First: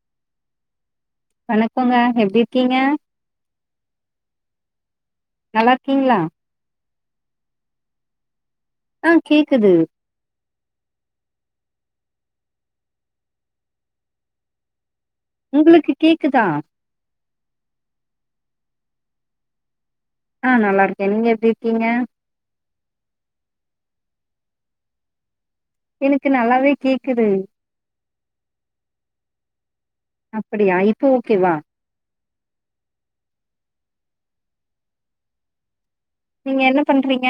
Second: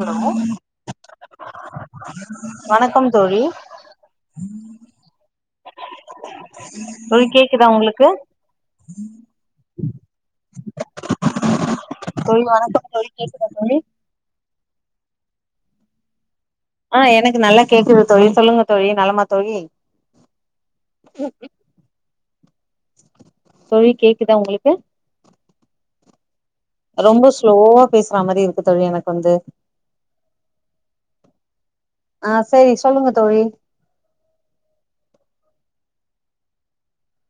hello வணக் வணக்கம் தோழி உ நல்லா இருக்கீங்ளா கேக்குதா ஒங்களுக்கு ஆ கேக்குது தோழி வணக்கம் தோழி கேக்குதா தோழி உங்களுக்கு கேக்குதா ஆ எனக்கு நல்லா கேக்குது தோழி சொல்லுங்க தோழி நலமா தோழி ஆ நல்லா இருக்கே நீங்க எப்டி இருக்கீங்க தோழி கேக்குதா ஒங்களுக்கு எனக்கு நல்லாவே கேக்குது ஸ்லோவா பேசுற மாரி இருக்கு தோழி எனக்கு வந்து அப்டியா இப்போ ஓகேவா ஆ சேரி சொல்லுங்க தோழி நீங்க என்ன பண்றீங்க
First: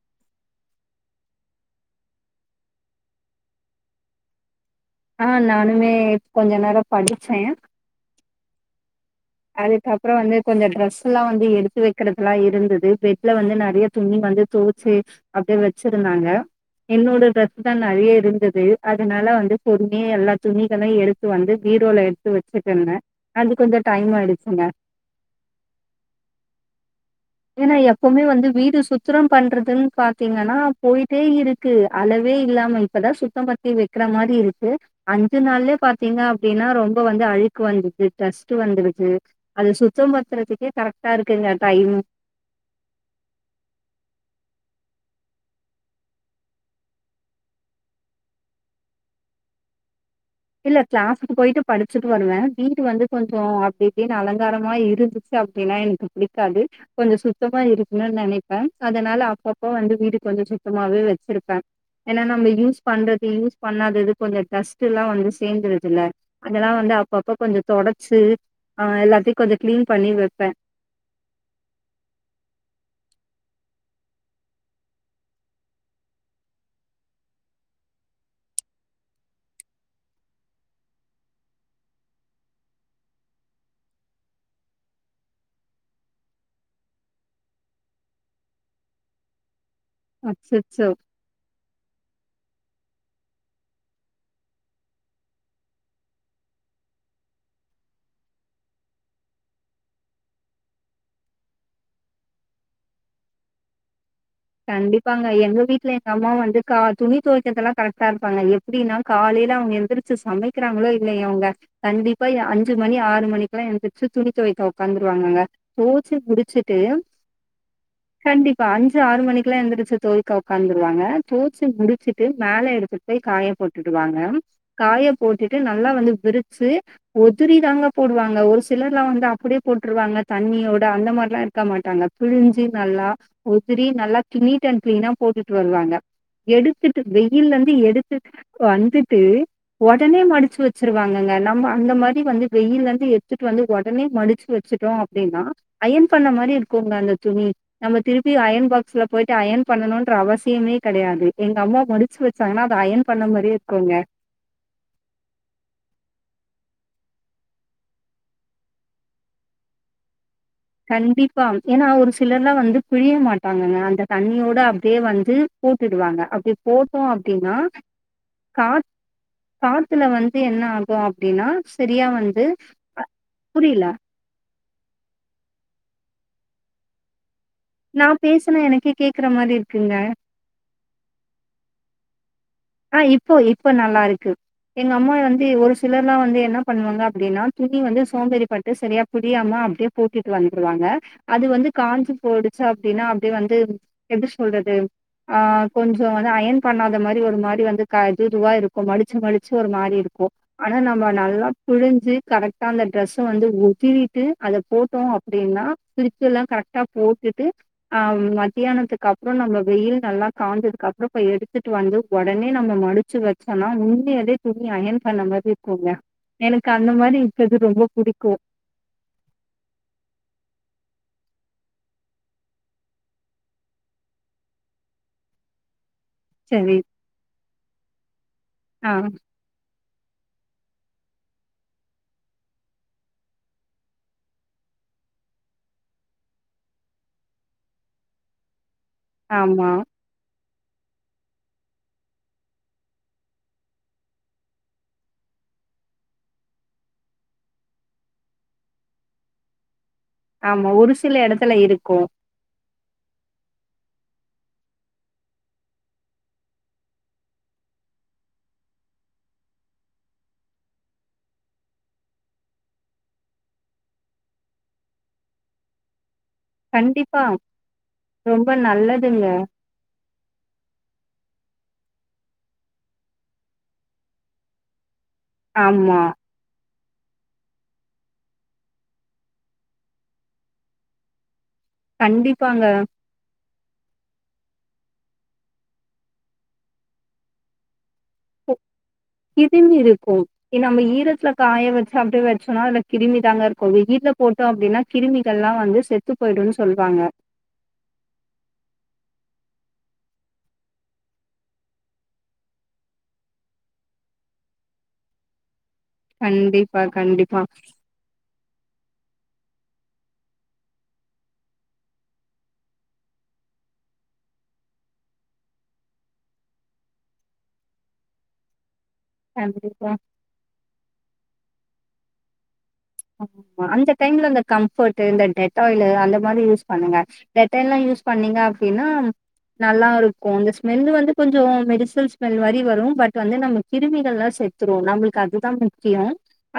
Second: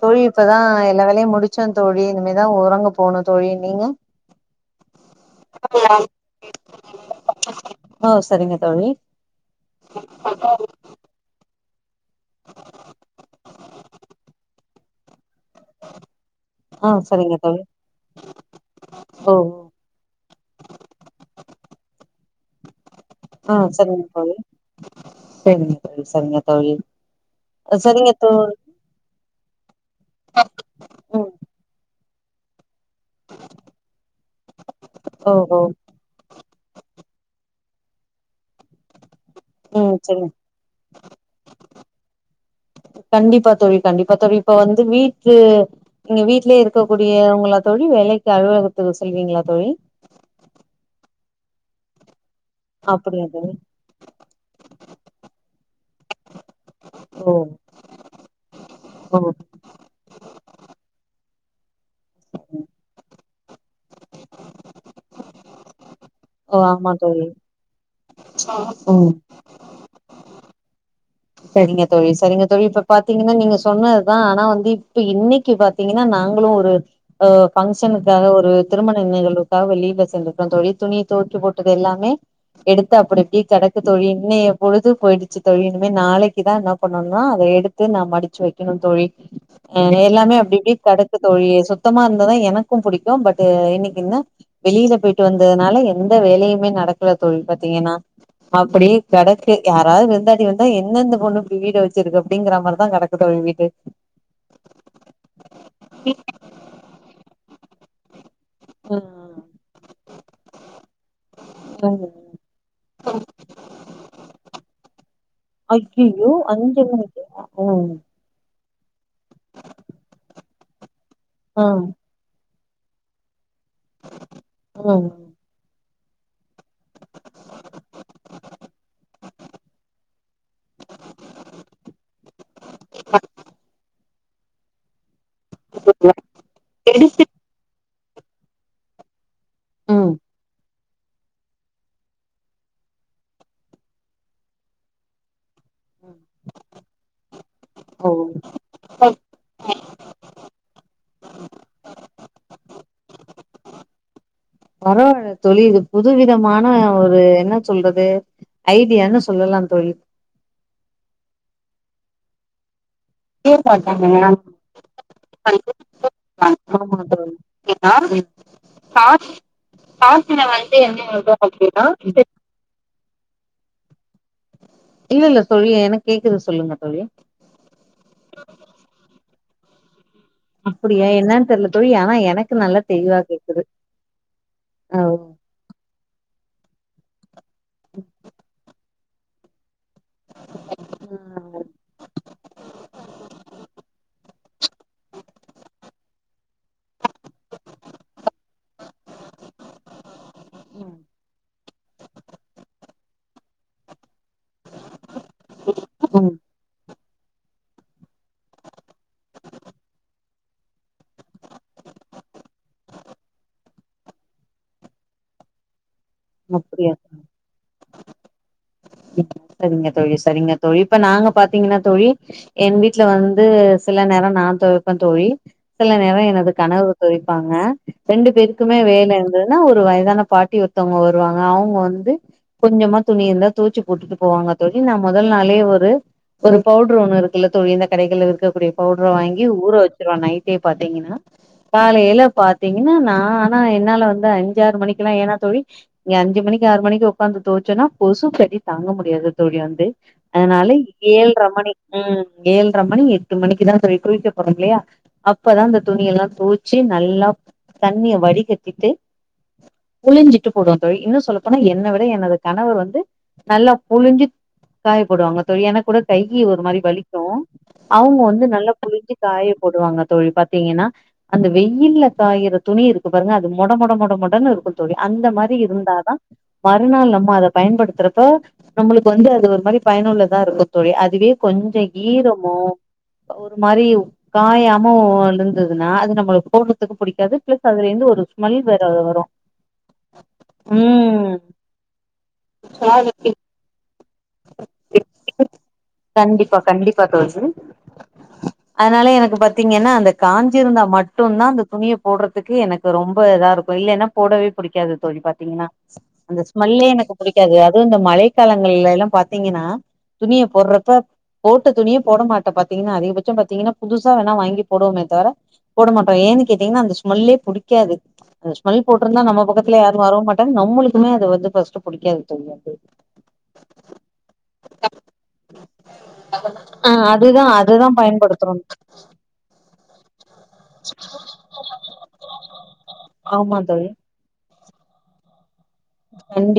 தோழி இப்பதா எல்லா வேலையு முடிச்சே தோழி இனிமே தா ஒறங்க போனு தோழி நீங்க ஆ நானுமே கொஞ்ச நேரோ படிச்சே ஓ சரிங்க தோழி அதுக்கப்புற வந்து கொஞ்ச ட்ரெஸ் எல்லா வந்து எடு எடுக்கறதெல்லா இருந்தது பெட்ல வந்து நெறய துணி வந்து துவ சேரி அப்டிய வச்சிருந்தாங்க ஆ என்னோட சரிங்க தோழி ட்ரெஸ் தா நெறயா இருந்தது அதனால ஓ வந்து பொறுமையா எல்லா துணிகளையு எடுத்து வந்து பீரோல [unintelligible] அது ஆ கொஞ்சம் சரிங்க டைம் தோழி ஆயிடுச்சுங்க சரிங்க தோழி சரிங்க தோழி ஏன்னா சரிங்க எப்பவுமே வந்து தோழி வீடு சுத்தம் பண்றதுன்னு பாத்தீங்கன்னா போயிட்டே ம் இருக்கு அளவே இல்லாமை இப்ப தா சுத்தம் பத்தி வைக்கிற மாரி இருக்கு ஓ அஞ்சு ஓ நாள்லயே பாத்தீங்க அப்டின்னா ரொம்ப வந்து அழு வந்து [unintelligible] வந்து அது ம் சுத்தம் சரிங்க பத்துறதுக்கே கரெக்டா இருக்குங்க டைமு வீட்லே வீட்லே இருக்கக்கூடியவங்களா தோழி வேலைக்கு அலுவகத்துக்கு சொல்வீங்களா தோழி இல்ல கிளாஸுக்கு போயிட்டு படிச்சுட்டு வருவேன் வீடு வந்து அப்படியா தோழி கொஞ்சம் அப்டி இப்டி அலங்காரமா இருந்துச்சு [unintelligible] இருக்காது கொஞ்ச ஓ சுத்தமா இருக்குன்னு நெனைப்பேன் ஓ அதனால அப்பப்பா வந்து வீடு கொஞ்ச சுத்தமாவே வச்ச இருப்பேன் ஏன்னா நம்ம யூஸ் பண்றது யூஸ் பண்ணாதது கொஞ்ச டஸ்ட் எல்லா வந்து சேந்துருதுல்ல ஓ அதெல்லா ஆமா வந்து தோழி அப்பப்ப கொஞ்சம் தொடச் சு அ ம் எல்லாத்தையும் கொஞ்ச கிளீன் பண்ணி வப் [unintelligible] செரிங்க தோழி செரிங்க தோழி இப்ப பாத்தீங்கன்னா நீங்க சொன்னது தா ஆனா வந்து இப்ப இன்னைக்கு பாத்தீங்கன்னா நாங்களும் ஒரு அ பங்க்ஷனுக்காக ஒரு திருமண நிகழ்வுக்காக வெளியில செஞ்சிருக்கிறோம் தோழி துணி துவைக்க போட்டது எல்லாமே எடுத்து அப்டி அப்டி கிடக்கு தோழி இன்னைக்கு பொழுது போயிடுச்சு தோழி நாளைக்கு தா என்ன பண்ணும்னா அத எடுத்து நா மடிச்சு வைக்கணும் தோழி ம் எல்லாமே அப்டி இப்டி அச்சச்சோ கடக்கு தோழி சுத்தமா இருந்த தா எனக்கு புடிக்கும் பட் இன்னிக்கு நா வெளியில போயிட்டு வந்ததுனால எந்த வேலையுமே நடக்கல தோழி பாத்தீங்கன்னா அப்டியே கிடக்கு யாராவது விருந்தாளி வந்து என்ன இந்த பொண்ணு இப்டி வீடு வச்சிருக்கு அப்டிங்கற மாரி தா கிடக்கு தோழி வீடு கண்டிப்பாங்க எங்க வீட்ல எங்க அம்மா வந்து கா துணி தொவைக்கது எல்லா கரெக்டா எப்டின்னா காலையில அவுங்க எந்திரிச்சு சமைக்கிறாங்களோ இல்லயே அவுங்க ம் கண்டிப்பா அஞ்சு மணி ஆறு மணிக்கு எல்லா எழுந்திரிச்சு துணி துவை உக்காந்துருவாங்கங்க துவச்சு ஐய்யய்யோ முடிச்சிட்டு அஞ்சு மணிக்கா ம் கண்டிப்பா ஆறு மணிக்குலாம் எந்திரச்சு தொவைக்க உக்காந்துருவாங்க தோச்சி ஆ முடிச்சிட்டு மேல எடுத்துட்டு போய் காய போட்டுருவாங்க காய ம் போட்டுட்டு நல்லா வந்து விரு சு ஒதுரிதாங்க போடுவாங்க ஒரு சிலர் எல்லாம் வந்து அப்டியே போட்டுருவாங்க தண்ணியோட அந்த மாரிலா இருக்க மாட்டாங்க பிழிஞ்சு நல்லா நல்லா நீட் அன் கிளீனா போட்டுட்டு வருவாங்க எடுத்துட்டு எடுத்து வெயில்ல இருந்து எடுத் வந்துட்டு ம் ஒடனே மடிச்சு வச் வச்சிருவாங்கங்க நம்ம அந்த மாரி வந்து வெயில்லேருந்து எத்துட்டு வந்து ஒடனே மடிச்சு வச்சுட்டோம் அப்டின்னா அயன் பண்ண மாரி இருக்குங்க அந்த துணி நம்ம ஓ திருப் பி அயன் பாக்ஸ்ல போயிட்டு அயன் பண்ணணுன்ற அவசியமே கெடையாது எங்க அம்மா மடிச்சு வச்சாங்கன்னா அது அயன் பண்ண மரியே இருக்குங்க பரவால்ல தோழி இது புது விதமான ஒரு என்ன சொல்றது ஐடியான்னு சொல்லலா தோழி கண்டிப்பா ஏன்னா ஒரு சிலர் எல்லா வந்து புழிய மாட்டாங்கங்க அந்த தண்ணியோட அப்டியே வந்து போட்டுடுவாங்க அப்படி ஆமா போட்டோம் தோழி அப்டின்னா அப்டின்னா காத் காசு காத்துல வந்து என்ன ஆகும் அப்டின்னா செரியா வந்து புரியல இல்லல்ல தோழி என்னக்கு கேக்குது சொல்லுங்க தோழி நா பேசனா எனக்கே கேக்குற மாரி இருக் குங்க அப்டியா என்னான் தெரில தோழி ஆனா எனக் ஆ இப்போ இப்ப நல்லாருக்கு எங்க ஆ அம்மா வந்து ஒரு சிலர்லா வந்து என்ன பண்ணுவாங்க அப்டின்னா துணி வந்து சோம்பறி பட்டு சரியா புழியாம அப்டியே போட்டிட்டு வந்துருவாங்க அது வந்து காஞ்சு போய்டுச்சு அப்டின்னா அப்டியே வந்து எப்ப சொல்றது ஆ கொஞ்சோ அயன் பண்ணாத மாரி ஒரு மா இப்டி வந்து இது இதுவா இருக்கும் மடிச்சு மடிச்சு ஒரு மாரி இருக்கும் ஆனா நம்ம நல்லா புழிஞ்சு கரெக்டா அந்த ட்ரெஸ்ச வந்து ஒதரிட்டு அத போட்டோம் அப்டின்னா விருச்சு ம் எல்லா கரெக்டா போ டுட்டு ஆம் மதியானத்துக்கு அப்றோ நம்ம வெயில் நல்லா காயஞ்சது அப்றோ இப்ப எடுத்துட்டு வந்து ஒடச் உடனே நம்ம மடிச்சு வச்சோனா உண்மையவே துணி அயன் பண்ண மாரி இருக்குங்க எனக்கு அந்த அப்பனடியா மாரி இருக்கது ரொம்ப புடிக்கு சரிங்க தோழி சரிங்க தோழி இப்ப நாங்க பாத்தீங்கன்னா தோழி என் வீட்ல வந்து சில நேரம் நா துவைப்பேன் தோழி சில நேரொ எனது சரி கணவர் தொவைப்பாங்க ரெண்டு பேருக்குமே ஆ வேல இருந்ததுனா ஒரு வய சான‌ பாட்டி ஒருத்தங்க வ ருவாங்க அவுங்க வந்து கொஞ்சமா துணி இருந்தா தோச்சு போட்டுட்டு போவாங்க தோழி நா மொதல் நாளே ஒரு ஒரு பவுடர் ஒன்னு இருக்குல்ல தோழி இந்த கடைகள்ல விற்கக்கூடிய பவுட்ர வாங்கி ஆமா ஊற வச்சுருவே நை ட்டே பாத்தீங்கனா காலைல பாத்தீங்கனா நா ஆனா என்னால வந்து அஞ்சாறு மணிக்கெல்லா ஏனா தோழி நி அஞ்சு மணிக்கு ஆறு மணிக்கு உக்காந்து தொவச்சன்னா கொசு கடி தாங்க முடியாது தோழி வந்து ஆமா அதுனால ஒரு சில ஏழ்ர எடத்துல மணி இருக்கு ம் ஏழ் ர மணி எட்டு மணிக்கு தா தோழி குளிக்க போறோல்லயா அப்பதா அந்த துணியல்லா தோச்சி நல்லா தண்ணிய வடிகட்டிட்டு புழிஞ்சிட்டு போடுவ தோழி இன்னு சொல்லப்போனா என்ன விட எனது கணவர் வந்து நல்லா புழிஞ்சு காய போடுவாங்க தோழி எனக் கூட கையி ஒரு மாரி வலிக்கு கண்டிப்பா அவுங்க வந்து ரொம்ப நல்லா புழிஞ்சு நல்லதுங்க காய போடுவாங்க தோழி பாத்தீங்கன்னா அந்த வெயில்ல காயிற துணி இருக்கு பாருங்க அது மொட மொட மொட மொடன் இருக்கு தோழி அந்த து ஆமா இருந்தாதா மறுநாள் நம்ம அத பயன்படுத்துறப்ப நம்மளுக்கு வந்து அது ஒரு மாரி பயனுள்ளதா இருக்கு தோழி அதுவே கொஞ்ச‌ ஈரமோ கண்டிப்பாங்க ஒ ரு மாரி காயாம ஒ இருந்ததுன்னா அது நம்மளுக் போட்றத்துக்கு பிடிக்காது பிளஸ் அதுலேந்து ஒரு ஸ்மெல் வரு இதே [unintelligible] ம் நம்ம ஈரத்ல ம் காய வச்சு அப்டியே வச்சோனா அதுல கிருமி தாங்க இருக்கு வெயில்ல போட்டோ அப்டின்னா கிருமிகள்லா வந்து செத்து போயிடுன் கண்டிப்பா சொல்வாங்க கண்டிப்பா னக்கு பாத்தீங்கன்னா அந்த காஞ்சிருந்தா மட்டுந்தா அந்த துணிய போட்றதுக்கு எனக்கு ரொம்ப இதா இருக்கு இல்லனா போடவே பிடிக்காது தோழி பாத்தீங்கனா அந்த கண்டிப்பா ஸ்மெல்லே எனக்கு கண்டிப்பா புடிக்காது அதுவு இந்த மழைக்காலங்கள்லேலா பாத்தீங்கனா துணிய போர்றப்ப போட்ட துணிய போட மாட்டே பாத்தீங்கனா அதிகபட்சம் பாத்தீங்கனா புதுசா வேணா வாங்கி போடுவமே தவிர போட மாட்டோ ஏனு கேட்டிங்கனா அந்த ஸ்மெல்லே புடிக்காது அந்த ஸ்மெல் போட்ருந்தா நம்ம பத்துல கண்டிப்பா யாரு‌ வரவு மாட்டாங்க நம்மளுக்குமே அது வந்து ஃபஸ்ட்டு புடிக்காது தோழி அது ஆமா அந்த டைம்ல அந்த கம்ஃபர்ட்டு இந்த டெட்டாயிலு அந்த மாரி யூஸ் ஆ பண்ணுங்க அதுதா டெட்டாயில்லா அதுதா யூஸ் பண்ணீங்க பயன்படுத்துறோ அப்டின்னா நல்லாருக்கு இந்த ஸ்மெல்லு வந்து கொஞ்சொ மெடிசல் ஸ்மெல் மாரி வரு பட் வந்து நம்ம ஆமா தோழி கிருமிகள்லா செத் துரு நம்மள்க்கு அதுதா மு க்கியொ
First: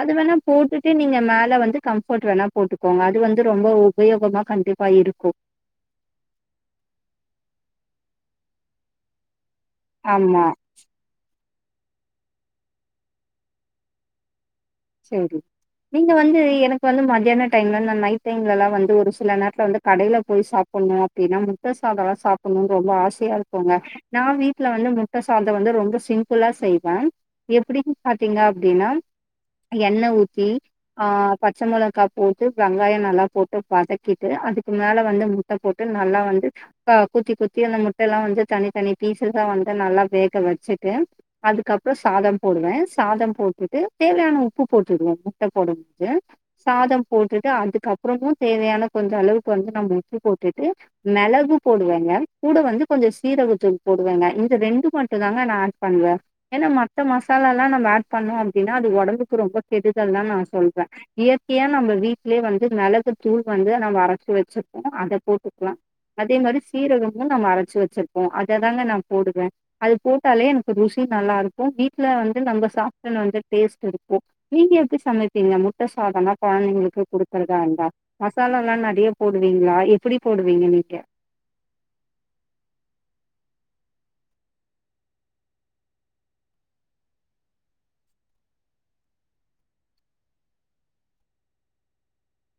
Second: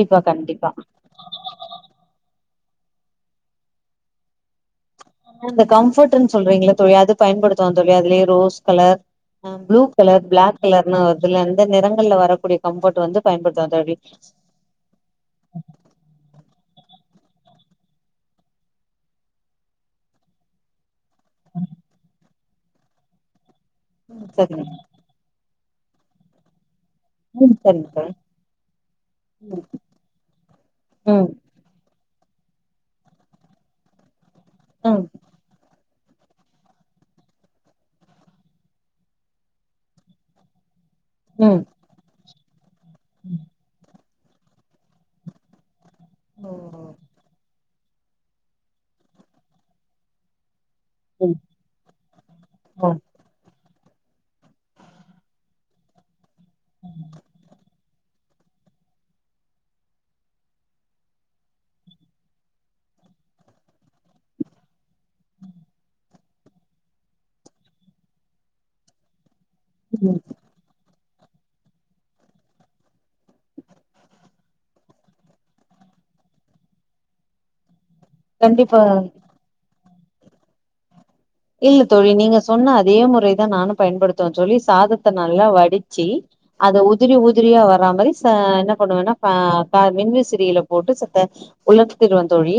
அது வேணா கண்டிப்பா போட்டுட்டு நீங்க மேல வந்து கம்ஃபர்ட் வேணா போட்டுக்கோங்க அது வந்து ரொம்ப உபயோகமா கண்டிப் ஆ அந்த கம்ஃபர்ட்டுன் சொல்றீங்ள தோழி அது பயன்படுத்துவோ தோழி அதுலயே ரோஸ் கலர் ஆ ப்ளூ கலர் ஆமா பிளாக் கலர்னா வருதுல அந் இந்த நிறங்கள வரக்கூடிய கம்ப்ஃபோர்ட் வந்து பயபடுத்துவ தோழி சேரி நீங்க வந்து எனக்கு வந்து மதியானோ டைம்ல நா நைட் டைம்ல எல்லா வந்து ஒரு சில நேரத்துல வந்து கடையில போய் சாப்புணு தினா முட்ட சாதலா சாப் பொன்னு ரொம்ப ஆசையா இரு போங்க நா வீட்ல சரிங்க வந்து முட்ட சாத த்து வந்து ரொம்ப சிம்பிளா செய் அ ம் எப்பிடி சரிங்க பாத்தீங்க அப்பிடின்னா தோழி எண்ணெய ஊத்தி ஆ ம் பச்ச மொளக்கா போட்டு வெங்காயோ நல்லா போட்டு வதக்கி து அதுக்கு மேல ம் வந்து முட்ட போட் ட்டு நல்லா வந்து ஆ குத்தி குத்தி அந்த முட்ட எல்லா வந்து தனி தனி பீஷ்ஷா வந்து நல்லா வேக வச்சி ட்டு ம் ம் அதுக்கப்புறோ சாதம் போடுவே சாதம் போட்டுட்டு சேலாணு உப்பு போட்டுடுவோ முட்ட போடுங் து ம் சாதம் போட்டுடு அதுக்க அப் பிறகு தேவையான கொஞ்ச அளவுக்கு வந்து நம்ம உப்பு போட்டு க்கு ம் மிளகு போடுவங்க கூட வந்து கொஞ்சோ சீரகத்தூள் போடுவேங்க இந்த ரெண்டு மட்டு தாங்க நா ஏட் பண்ணுவே ஏன்னா மத்த மசாலா எல்லா நம்ம ஏட் பண்ணுவம் அப்பிடின்னா அது ஒடம்பு க்கு ரொம்ப கெடுதல் தா நா சொல்றே இயற்கையா நம்ம வீடலேயே வந்து மிளகு தூள் வந்து நம்ம அரைச்சி வச்சிருப்போ அத போட்டுக்கலா அதே மாரி சீரகமு நம்ம அரைச்சி வச்சிருப்போ அததாங்க நா போடுவே அது ம் போட்டாலே எனக்கு ருசி கு நல்லா இருக்கு வீட்ல வந்து நம்ம சாப்ட்டனு வந்து டேஸ்ட் இரு ஒ நீங்க எப்பிடி சமைப்பீங்க முட்ட சாதம்ன்னா கொழந்தைங்களுக்கு குடுத்துறதாண்தா மசாலால்லா கண்டிப்பா நெறைய போடுவீங்களா எப் எப்பிடி போடுவீங்க நீங்க இல்ல தோழி நீங்க சொன்ன அதே முறைதா நானு பயன்படுத்துவே தோழி சாதத்த நல்லா வடிச்சி அத உதிரி உதிரியா வரா மாரி ச என்ன பண்ணுவேன்னா பா பே மின்விசிறியில போட்டு செத்த உலர்த்திருவே தோழி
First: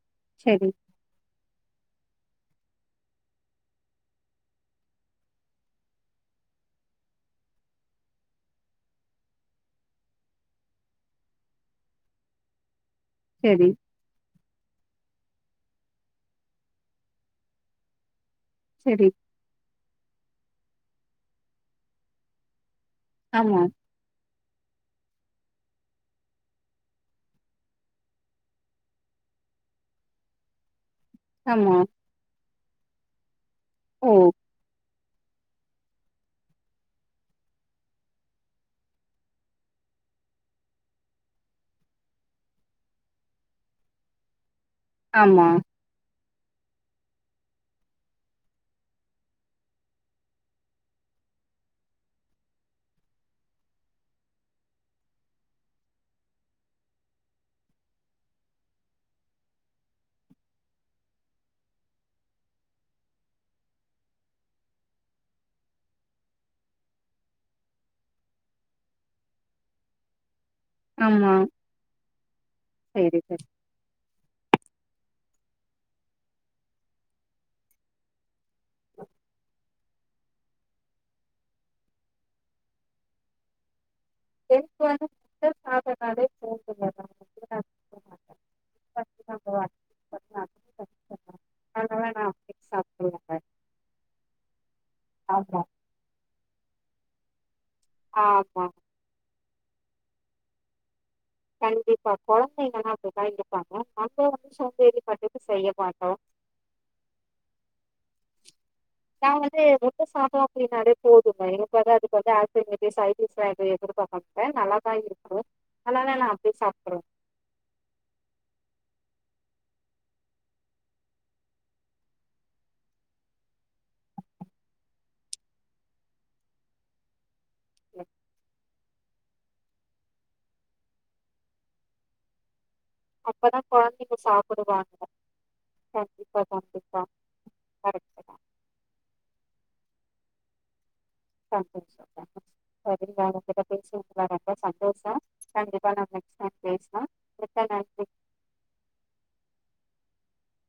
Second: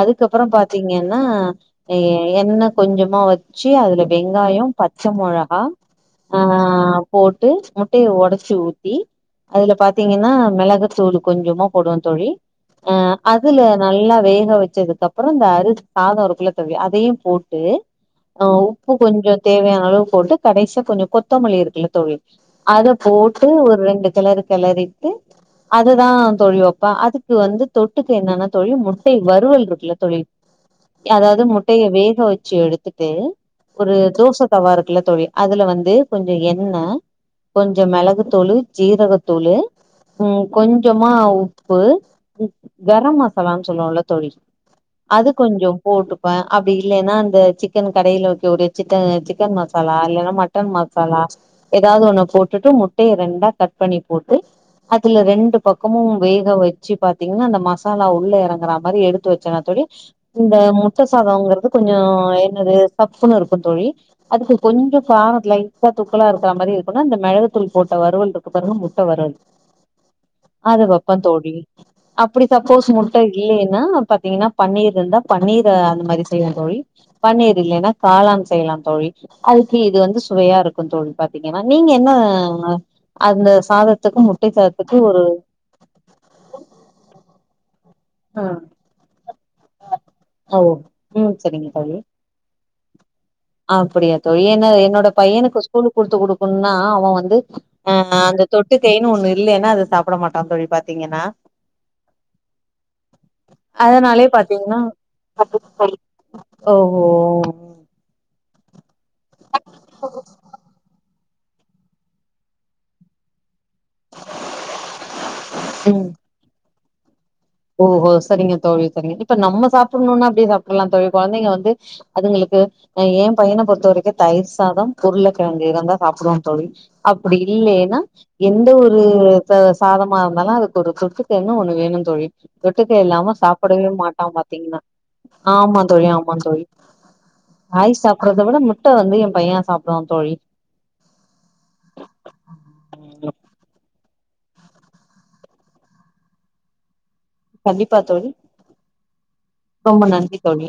அதுக்கப்புறோ சரி பாத்தீங்கன்னா நீ என்ன கொஞ்சமா வச்சு அதுல வெங்காயவெங்காயோ பச்ச மொளகா ஆ போட்டு முட்டைய ஒடைச்சு ஊத்தி அதுல பார்த்தீங்கன்னா மிளகுத்தூள் கொஞ்சமா போடுவே தோழி அ அதுல சரி நல்லா வேக வச்சதுக்கப் அப்பறோ இந்த அரு சாத இருக்குள்ளதோழி அதையு போட் டு ஆ உப்பு சரி கொஞ்ச தேவையான அளவு போட்டு கடைசி கொஞ்ச கொத்தமல்லி இருக்குல தோழி அத போட்டு ஆமா ஒரு ரெண்டு கலர் கிளறிட்டு அதுதா தோழி வப்பே அதுக்கு வந்து தொட்டுக்க என்னன்னா தோழி முட்டை வருவல் இருக்குல தோழி அதாவது ஆமா முட்டய வேக வச் ச்சு எடுத்துட்டு ஒரு ஓ தோச தவா இரு குல தோழி அதுல வந்து கொஞ்ச எண்ண கொஞ்ச மிளகுத்தூளு ஜீரகத்தூளு உ கொஞ்சமா உப்பு கரம் மசாலான்னு சொல்லுவோம்ல தோழி அது ஆமா கொஞ்ச போட்டுப்பே அப்டி இல்லனா சிக்கன் கடில வைக்க கூடிய சிக்கன் மசாலா இல்லைன்னா மட்டன் மசாலா ஏதாவது ஒண்ணு போட்டுட்டு முட்டையை ரெண்டா கட் பண்ணி போட்டு அதுல ரெண்டு பக்கமு வேக வச்சு பாத்தீங்கன்னா அந்த மசாலா உள்ள இறங்குற மாதிரி எடுத்து வச்சனா தோழி இந்த முட்ட சாதம்ங்கிறது கொஞ்சோ என்னது சப்புன்னு இருக்கு தோழி அதுக்கு கொஞ்ச காரோ லைட்டா தூக்கலா இருக்கிற மாரி இருக்கும்ன்னா அந்த மிளகுத்தூள் போட்ட வறுவல் இருக்கு பிறகு முட்ட வருவல் அது வப்பே ஆமா தோழிஅப்படி சப்போஸ் சரி முட்ட சரி இல்லலைன்னா பாத்தீங்கன்னா பண்ணிர் இருந்தா பன்னீர அந்த மாரி செய்வே தோழி பண்ணிரிலேன்னா காலான்ஸ் செய்யலா தோழி அது கி இது வந்து சுவையா இருக்கும்ன்னு தோழி பாத்தீங்கன்னா நீங்க என்ன அந்த சாத [inaudible] ஆ ஃபஸ்ட்டு நம்ம அடுப்பு பண்ணி ஆ ஒ உ சரிங்க தோழி சப்ட்ருவோ அப்படியா தோழி ஏன்ன என்னோட ஆமா பையனுக்கு ஸ்கூலுக் குடுத்து குடுக்கணு ந்நா அவ வந்து ஆ அந்த ஆமா தொட்டு கைன்னு ஒண்ணு இல்லைன் ந அது சாப்பிட மாட்டான்னு தோழி இப்ப கண்டிப்பா குழந்தைங்கல்லா அப்படித்தா இருப்பாங்க அங்க அதனாலே வந்து த பாத்தீங்கன்னா சோம்பேறி பட்டுட்டு செய்ய மாட்டோ ஓஹோ நா வந்து முட்ட சாதோ அப்படின்னாலே போக் [unintelligible] பெருசாயிட்டு இருப்போ பட்ட நல்லாதான் இருக்கும் ம் ஆனா து சாப்பறோம் ஓஹோ சரிங்க தோழி சரிங்க இப்ப நம்ம சாப்பிடணும்னா அப்டே சாப்ட்றலா தோழி கொழந்தைங்க வந்து அதுங்களுக்கு ஏன் பையன பொறுத்த வரைக்கும் தயிர் சாதம் உருளைக்கெழங்கு இருந்தா சாப்டுவான் தோழி அப் பிடி இல்லேன்னா எந்த ஒரு ரு ச சாதமா இருந்தாலும் அதுக்கு ஒரு தொட்டுக்கன்னு ஒண்ணு வேணும் தோழி தொட்டுக்க இல்லாம அப்பதா சாப்படவே கொழந்தைங்க மாட்டான் பாத்தீங்கன்னா சாப்புடுவாங்க ஆமா தோழி ஆமா கண்டிப்பா தோழி கண்டிப்பா காய் கரெக்ட்டுதா சாப்பறத விட முட்ட வந்து என் பையன் சாப்டுவான் தோழி சந்தோஷம் சந்தோஷம் கண்டிப்பா உங்கிட்ட பேசனதுல ரொம்ப சந்தோஷம் கண்டிப்பா நம்ம நெக்ஸ்ட் டைம் பேசலா கண்டிப்பா தோழி ரொம்ப நன்றி தோழி